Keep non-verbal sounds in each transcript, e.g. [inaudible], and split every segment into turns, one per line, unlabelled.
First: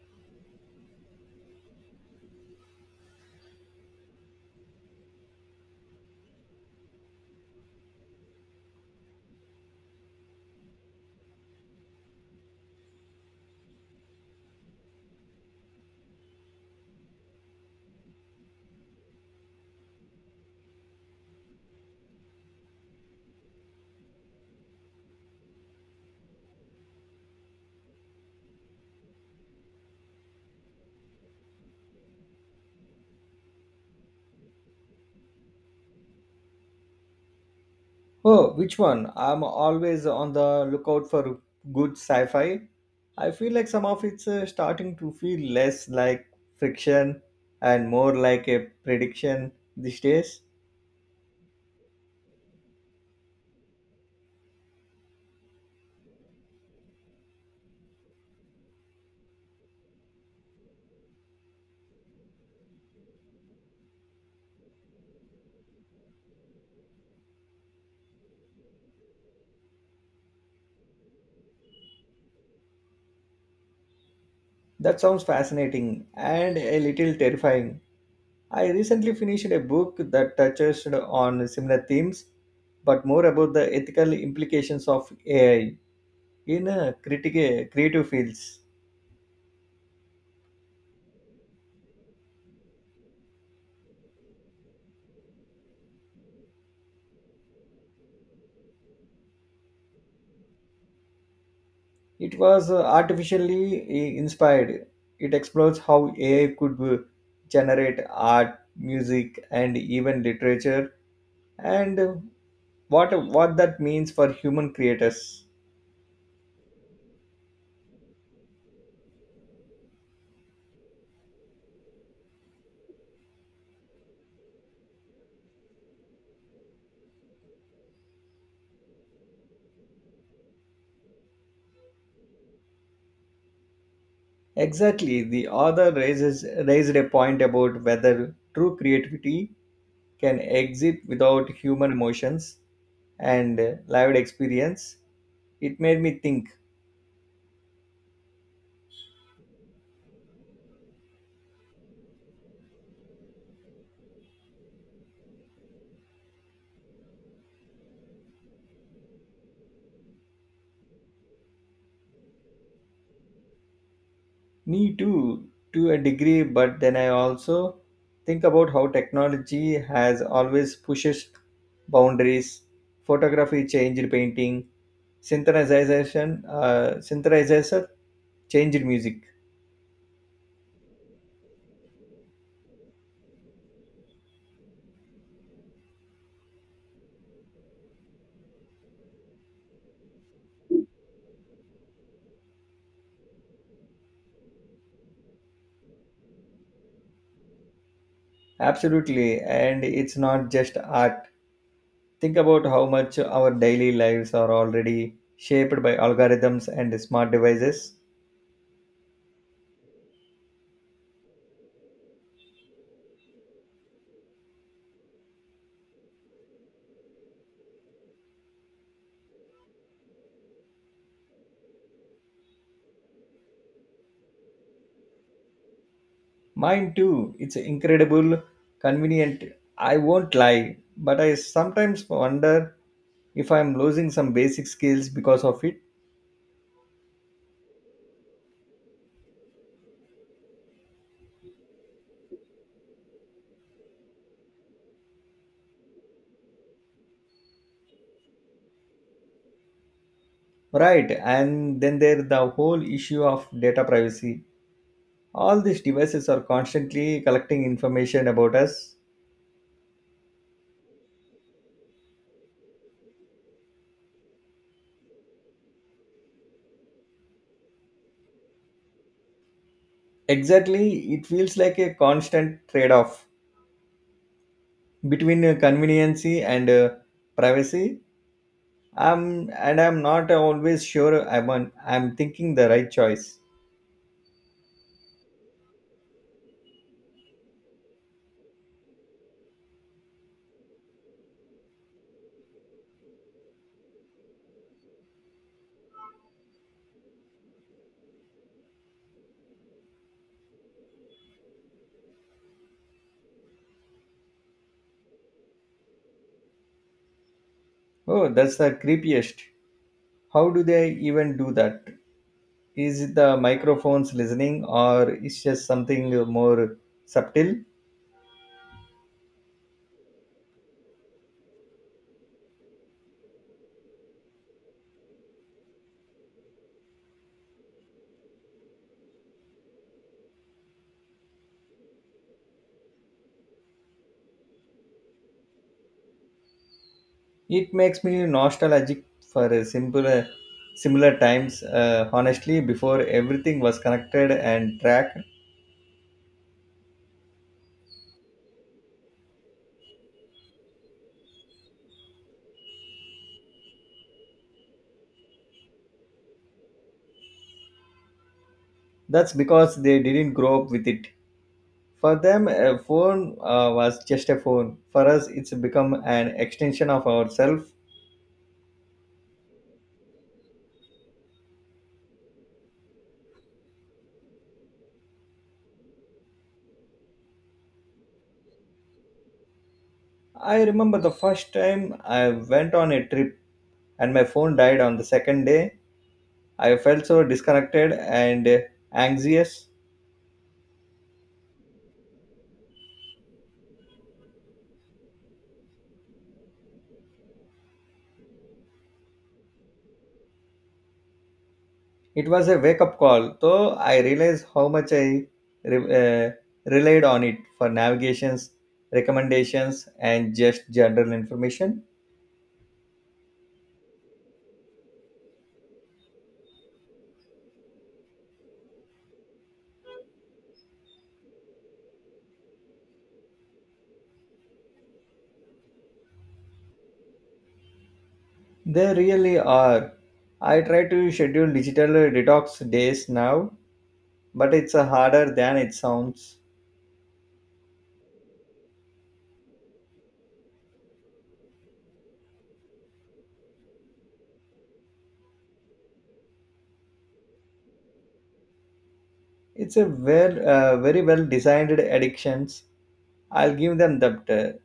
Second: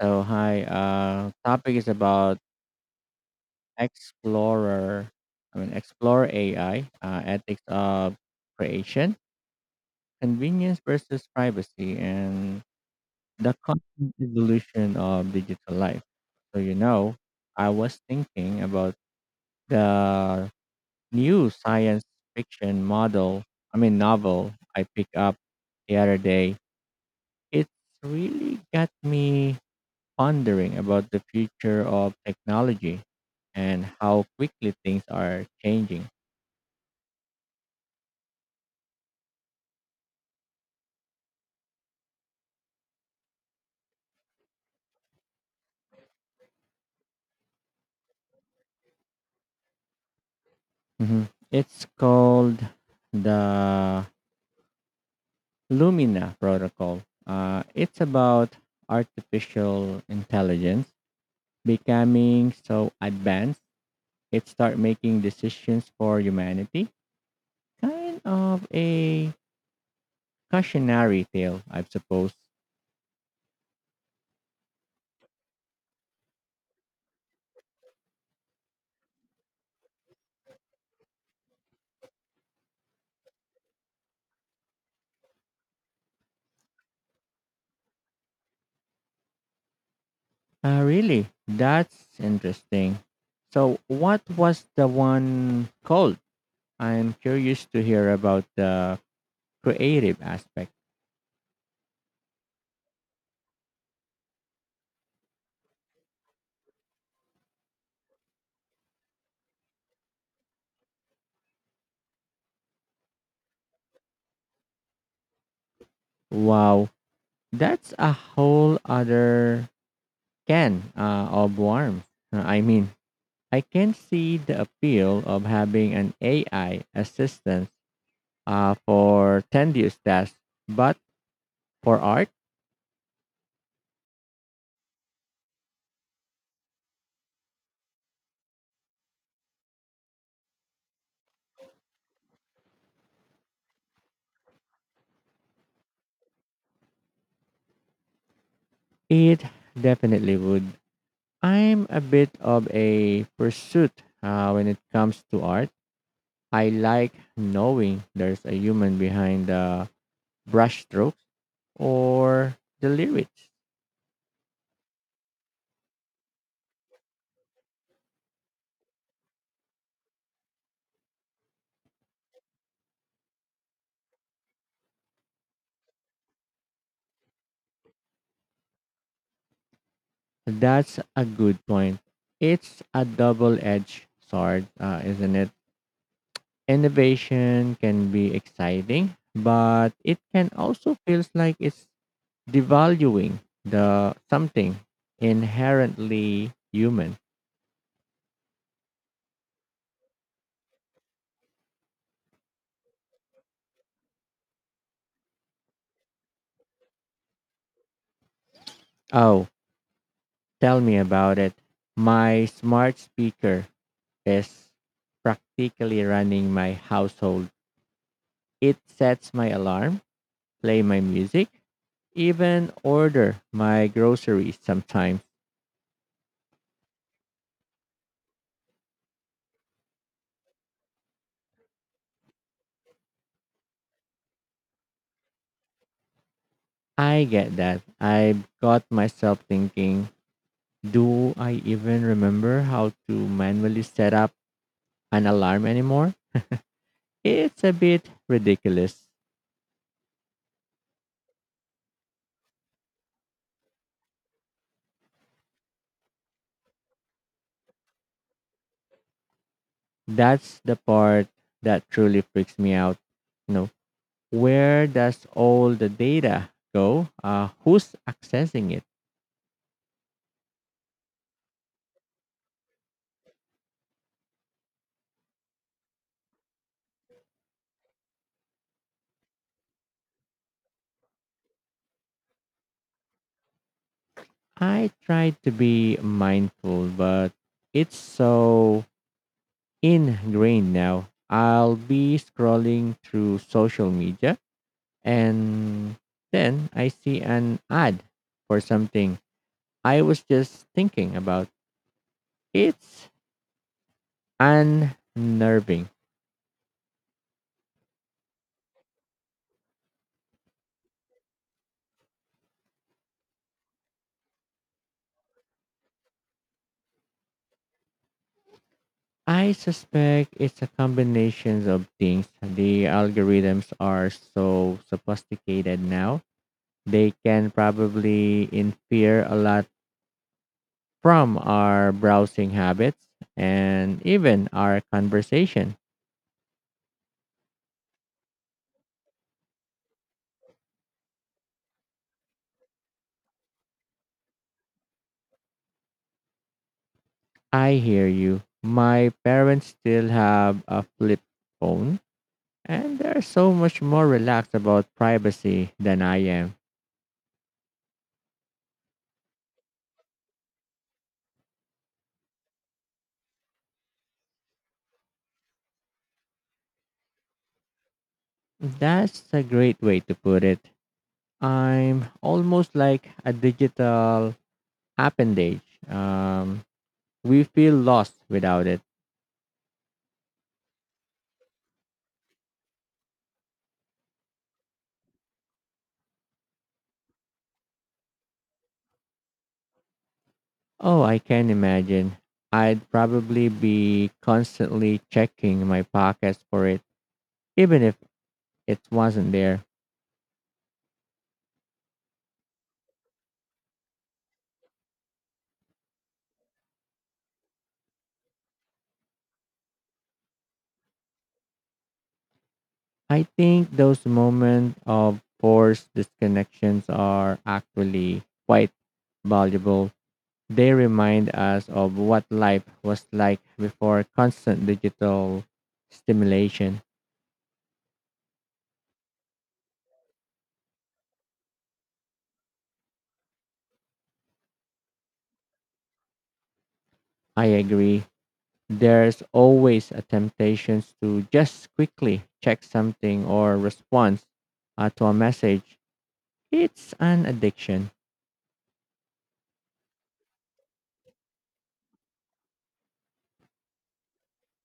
So hi, topic is about explorer. Explore AI ethics of creation, convenience versus privacy, and the constant evolution of digital life. So you know, I was thinking about the new science fiction model. Novel I picked up the other day. It's really got me pondering about the future of technology and how quickly things are changing.
Oh, which one? I'm always on the lookout for good sci fi. I feel like some of it's starting to feel less like fiction and more like a prediction these days.
Mhm. It's called the Lumina Protocol. It's about artificial intelligence becoming so advanced it start making decisions for humanity. Kind of a cautionary tale, I suppose.
That sounds fascinating and a little terrifying. I recently finished a book that touches on similar themes, but more about the ethical implications of AI in critic- creative fields.
Really, that's interesting. So, what was the one called? I'm curious to hear about the creative aspect.
It was artificially I- inspired. It explores how AI could generate art, music, and even literature, and what that means for human creators.
Wow, that's a whole other can of worms. Uh, I mean, I can see the appeal of having an AI assistant for tedious tasks, but for art,
Exactly, the author raises raised a point about whether true creativity can exist without human emotions and lived experience. It made me think.
it definitely would. I'm a bit of a pursuit when it comes to art. I like knowing there's a human behind the brushstrokes or the lyrics.
Me too, to a degree, but then I also think about how technology has always pushes boundaries. Photography changed painting, synthesizer changed music.
That's a good point. It's a double edged sword, isn't it? Innovation can be exciting, but it can also feels like it's devaluing the something inherently human.
Absolutely, and it's not just art. Think about how much our daily lives are already shaped by algorithms and smart devices.
Oh, tell me about it. My smart speaker is practically running my household. It sets my alarm, play my music, even order my groceries sometimes.
Mine too. It's incredible, convenient. I won't lie, but I sometimes wonder if I'm losing some basic skills because of it.
I get that. I got myself thinking, do I even remember how to manually set up an alarm anymore? It's a bit ridiculous.
Right, and then there the whole issue of data privacy. All these devices are constantly collecting information about us.
That's the part that truly freaks me out. You know, where does all the data go? Who's accessing it?
Exactly, it feels like a constant trade off between conveniency and privacy, and I'm not always sure I'm thinking the right choice.
I try to be mindful, but it's so ingrained now. I'll be scrolling through social media and then I see an ad for something I was just thinking about. It's unnerving.
Oh, that's the creepiest. How do they even do that? Is the microphones listening, or is just something more subtle?
I suspect it's a combination of things. The algorithms are so sophisticated now. They can probably infer a lot from our browsing habits and even our conversation.
It makes me nostalgic for a simpler similar times, honestly, before everything was connected and tracked.
I hear you. My parents still have a flip phone, and they're so much more relaxed about privacy than I am.
That's because they didn't grow up with it. For them a phone was just a phone. For us it's become an extension of ourselves.
That's a great way to put it. I'm almost like a digital appendage. We feel lost without it.
I remember the first time I went on a trip and my phone died on the second day. I felt so disconnected and anxious.
Oh, I can imagine. I'd probably be constantly checking my pockets for it, even if it wasn't there.
It was a wake up call, though. I realized how much I re- uh, relied on it for navigations, recommendations, and just general information.
I think those moments of forced disconnections are actually quite valuable. They remind us of what life was like before constant digital stimulation.
They really are. I try to schedule digital detox days now, but it's harder than it sounds.
I agree. There's always a temptation to just quickly check something or respond to a message. It's an addiction.
It's a very well designed addictions. I'll give them that.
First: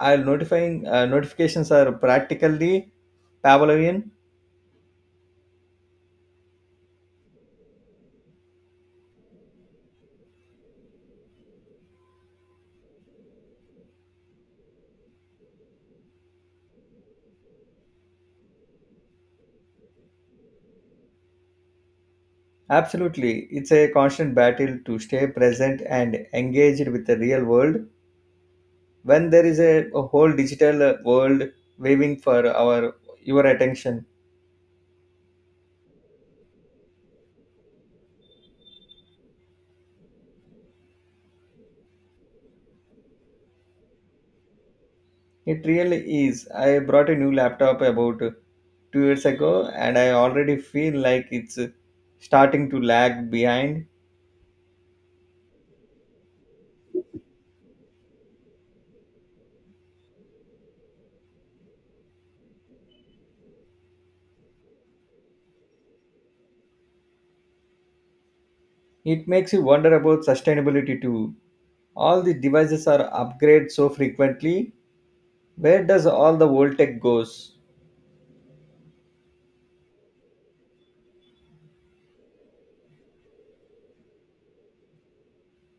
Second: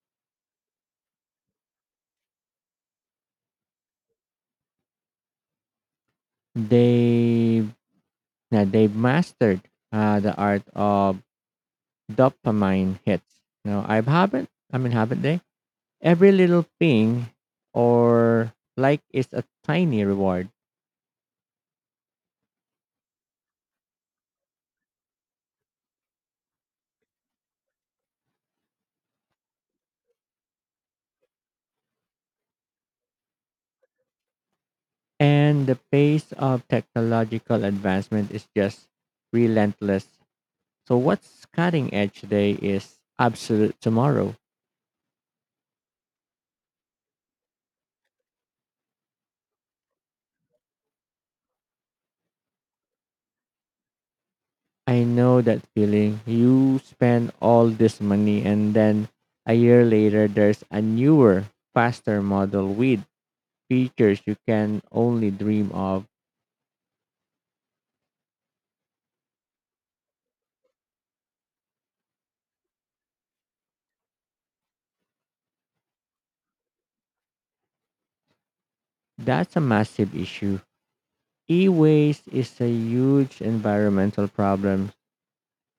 I'll notifying Notifications are practically Pavlovian.
They, they've mastered the art of dopamine hits. No, I haven't. I mean, haven't they? Every little ping or like is a tiny reward,
Absolutely. It's a constant battle to stay present and engaged with the real world when there is a whole digital world waving for our your attention.
and the pace of technological advancement is just relentless. So, what's cutting edge today is absolute tomorrow.
It really is. I brought a new laptop about two years ago, and I already feel like it's starting to lag behind.
I know that feeling. You spend all this money, and then a year later, there's a newer, faster model with features you can only dream of.
It makes you wonder about sustainability too. All the devices are upgraded so frequently. Where does all the old tech goes?
That's a massive issue. E-waste is a huge environmental problem.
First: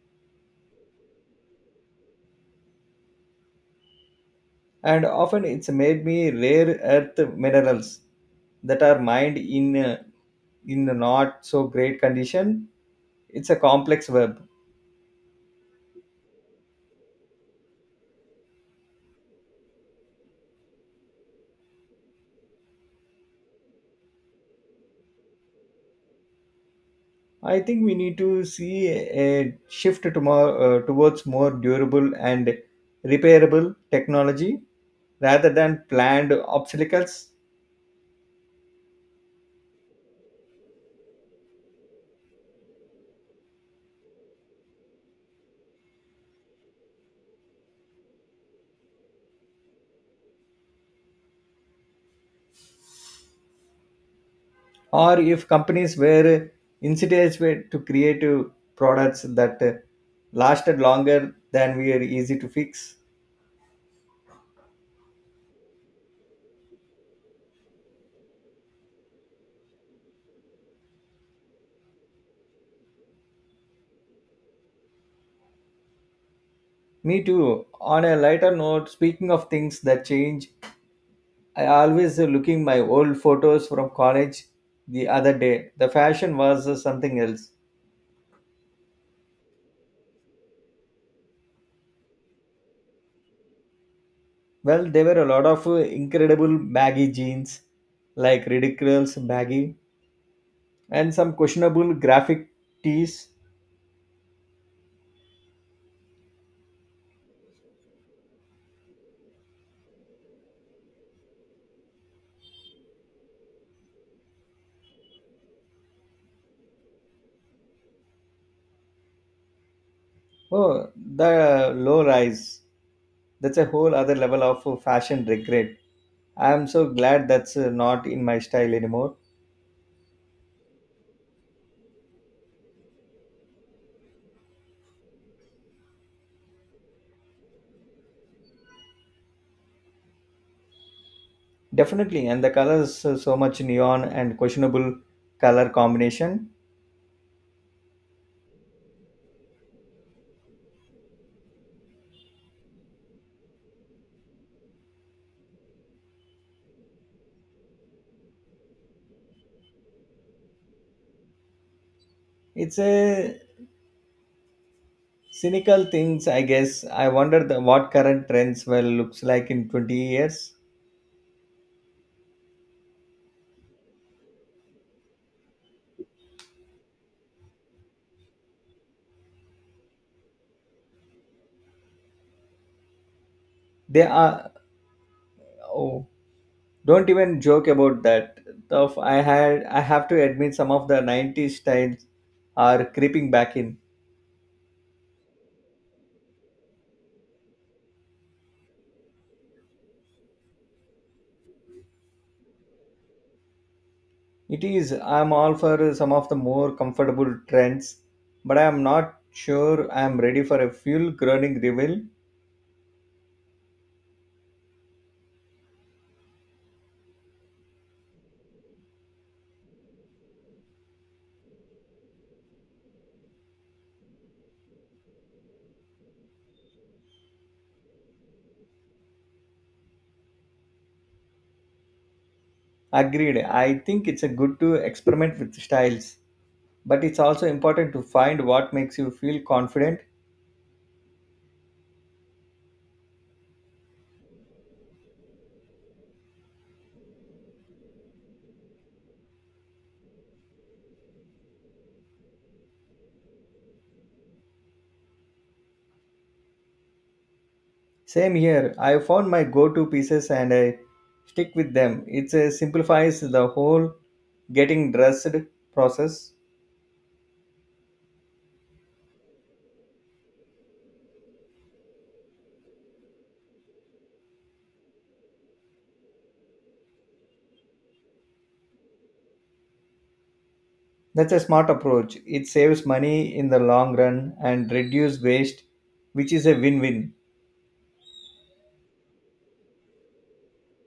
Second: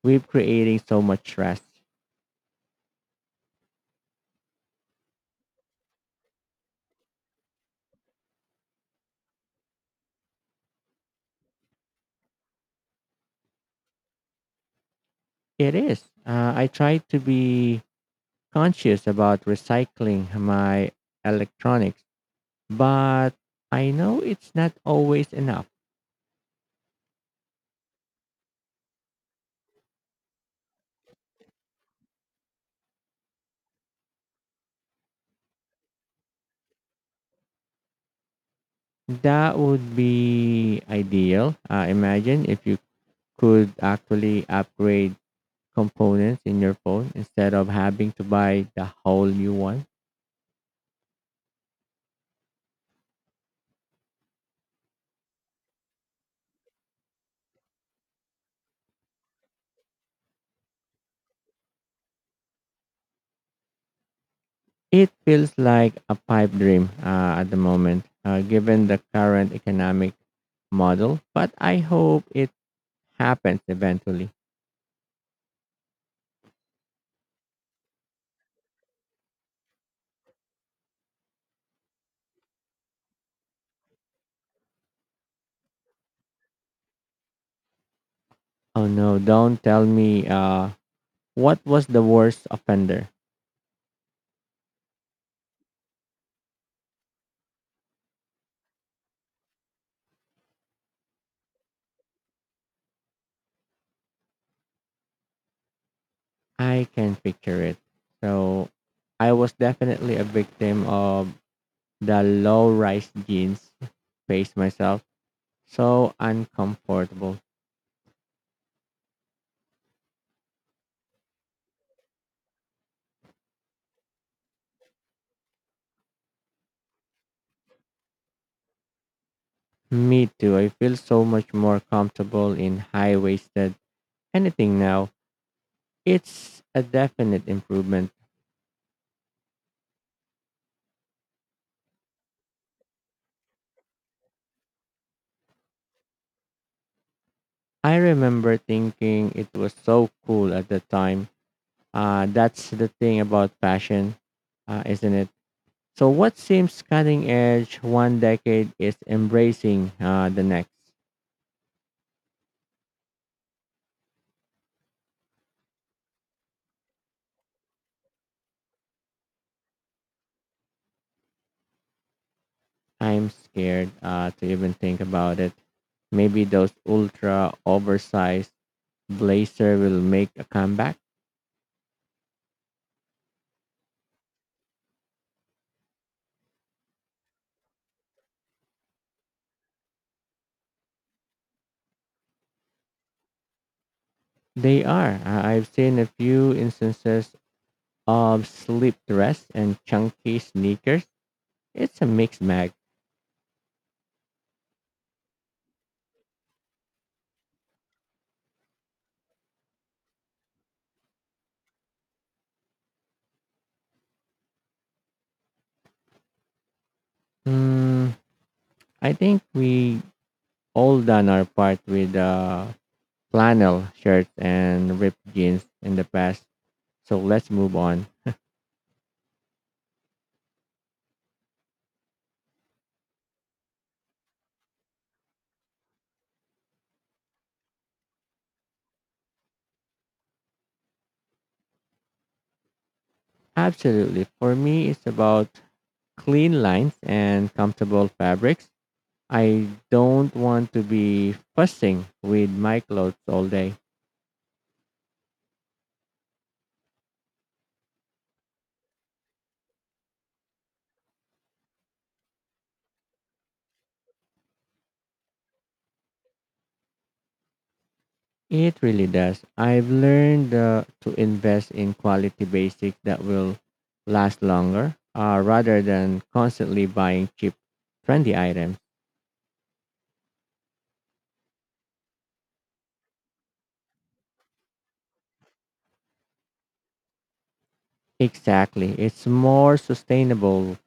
We're creating so much trash.
And often it's made me rare earth minerals that are mined in a not so great condition. It's a complex web.
It is. I try to be conscious about recycling my electronics, but I know it's not always enough.
I think we need to see a shift to more, towards more durable and repairable technology rather than planned obstacles.
That would be ideal. Imagine if you could actually upgrade components in your phone instead of having to buy the whole new one.
Or if companies were incentivized to create products that lasted longer than were easy to fix.
It feels like a pipe dream at the moment, given the current economic model, but I hope it happens eventually.
Me too. On a lighter note, speaking of things that change, I always looking my old photos from college the other day. The fashion was something else.
Oh no, don't tell me what was the worst offender.
Well, there were a lot of incredible baggy jeans, like ridiculous baggy, and some questionable graphic tees.
I can picture it. So I was definitely a victim of the low rise jeans face myself. So uncomfortable.
Oh, the low rise. That's a whole other level of fashion regret. I am so glad that's not in my style anymore.
Me too. I feel so much more comfortable in high waisted anything now. It's a definite improvement.
Definitely, and the colors so much neon and questionable color combination.
I remember thinking it was so cool at the time. That's the thing about fashion, isn't it? So, what seems cutting edge one decade is embracing the next.
It's a cynical things, I guess. I wonder what current trends will looks like in 20 years.
I'm scared to even think about it. Maybe those ultra oversized blazer will make a comeback.
They are. Oh, don't even joke about that. Of I had I have to admit some of the 90s styles are creeping back in.
They are. I've seen a few instances of slip dress and chunky sneakers. It's a mixed bag.
It is. I'm all for some of the more comfortable trends, but I am not sure I am ready for a full groaning reveal.
Hmm, I think we all done our part with flannel shirts and ripped jeans in the past. So let's move on.
Agreed. I think it's a good to experiment with styles, but it's also important to find what makes you feel confident.
Absolutely. For me, it's about clean lines and comfortable fabrics. I don't want to be fussing with my clothes all day.
Same here. I found my go-to pieces and I stick with them. It simplifies the whole getting dressed process.
It really does. I've learned to invest in quality basic that will last longer rather than constantly buying cheap, trendy items.
That's a smart approach. It saves money in the long run and reduce waste, which is a win-win.
Exactly. It's more sustainable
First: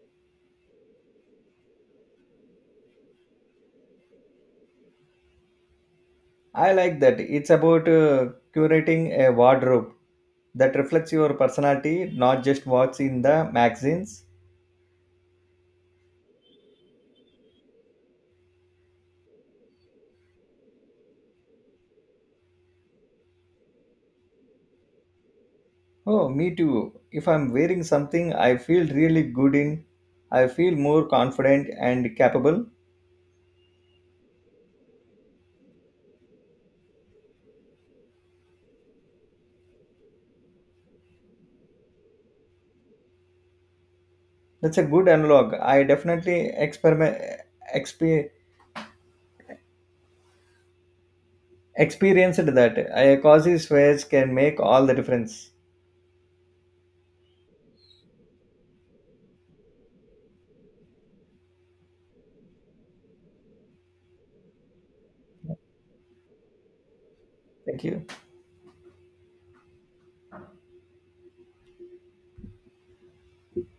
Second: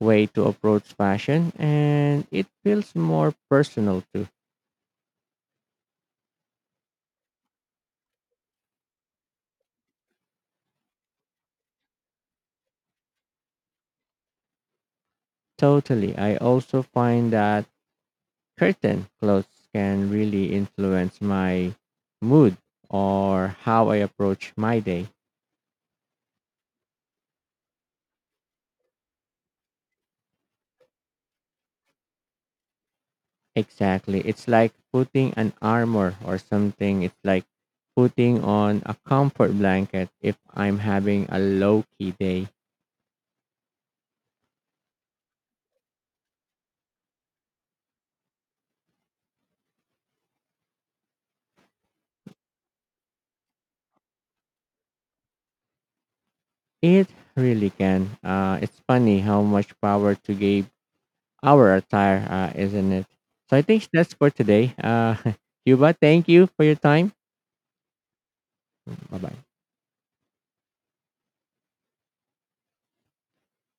way to approach fashion and it feels more personal too.
I like that. It's about curating a wardrobe that reflects your personality, not just what's in the magazines.
Totally. I also find that curtain clothes can really influence my mood or how I approach my day.
Oh, me too. If I'm wearing something I feel really good in, I feel more confident and capable.
Exactly. It's like putting an armor or something. It's like putting on a comfort blanket if I'm having a low key day.
That's a good analog. I definitely exp, experienced that. A cozy sweats can make all the difference.
It really can. It's funny how much power to give our attire, isn't it? So I think that's for today. [laughs] Cuba, thank you for your time.
Thank you.
Bye bye.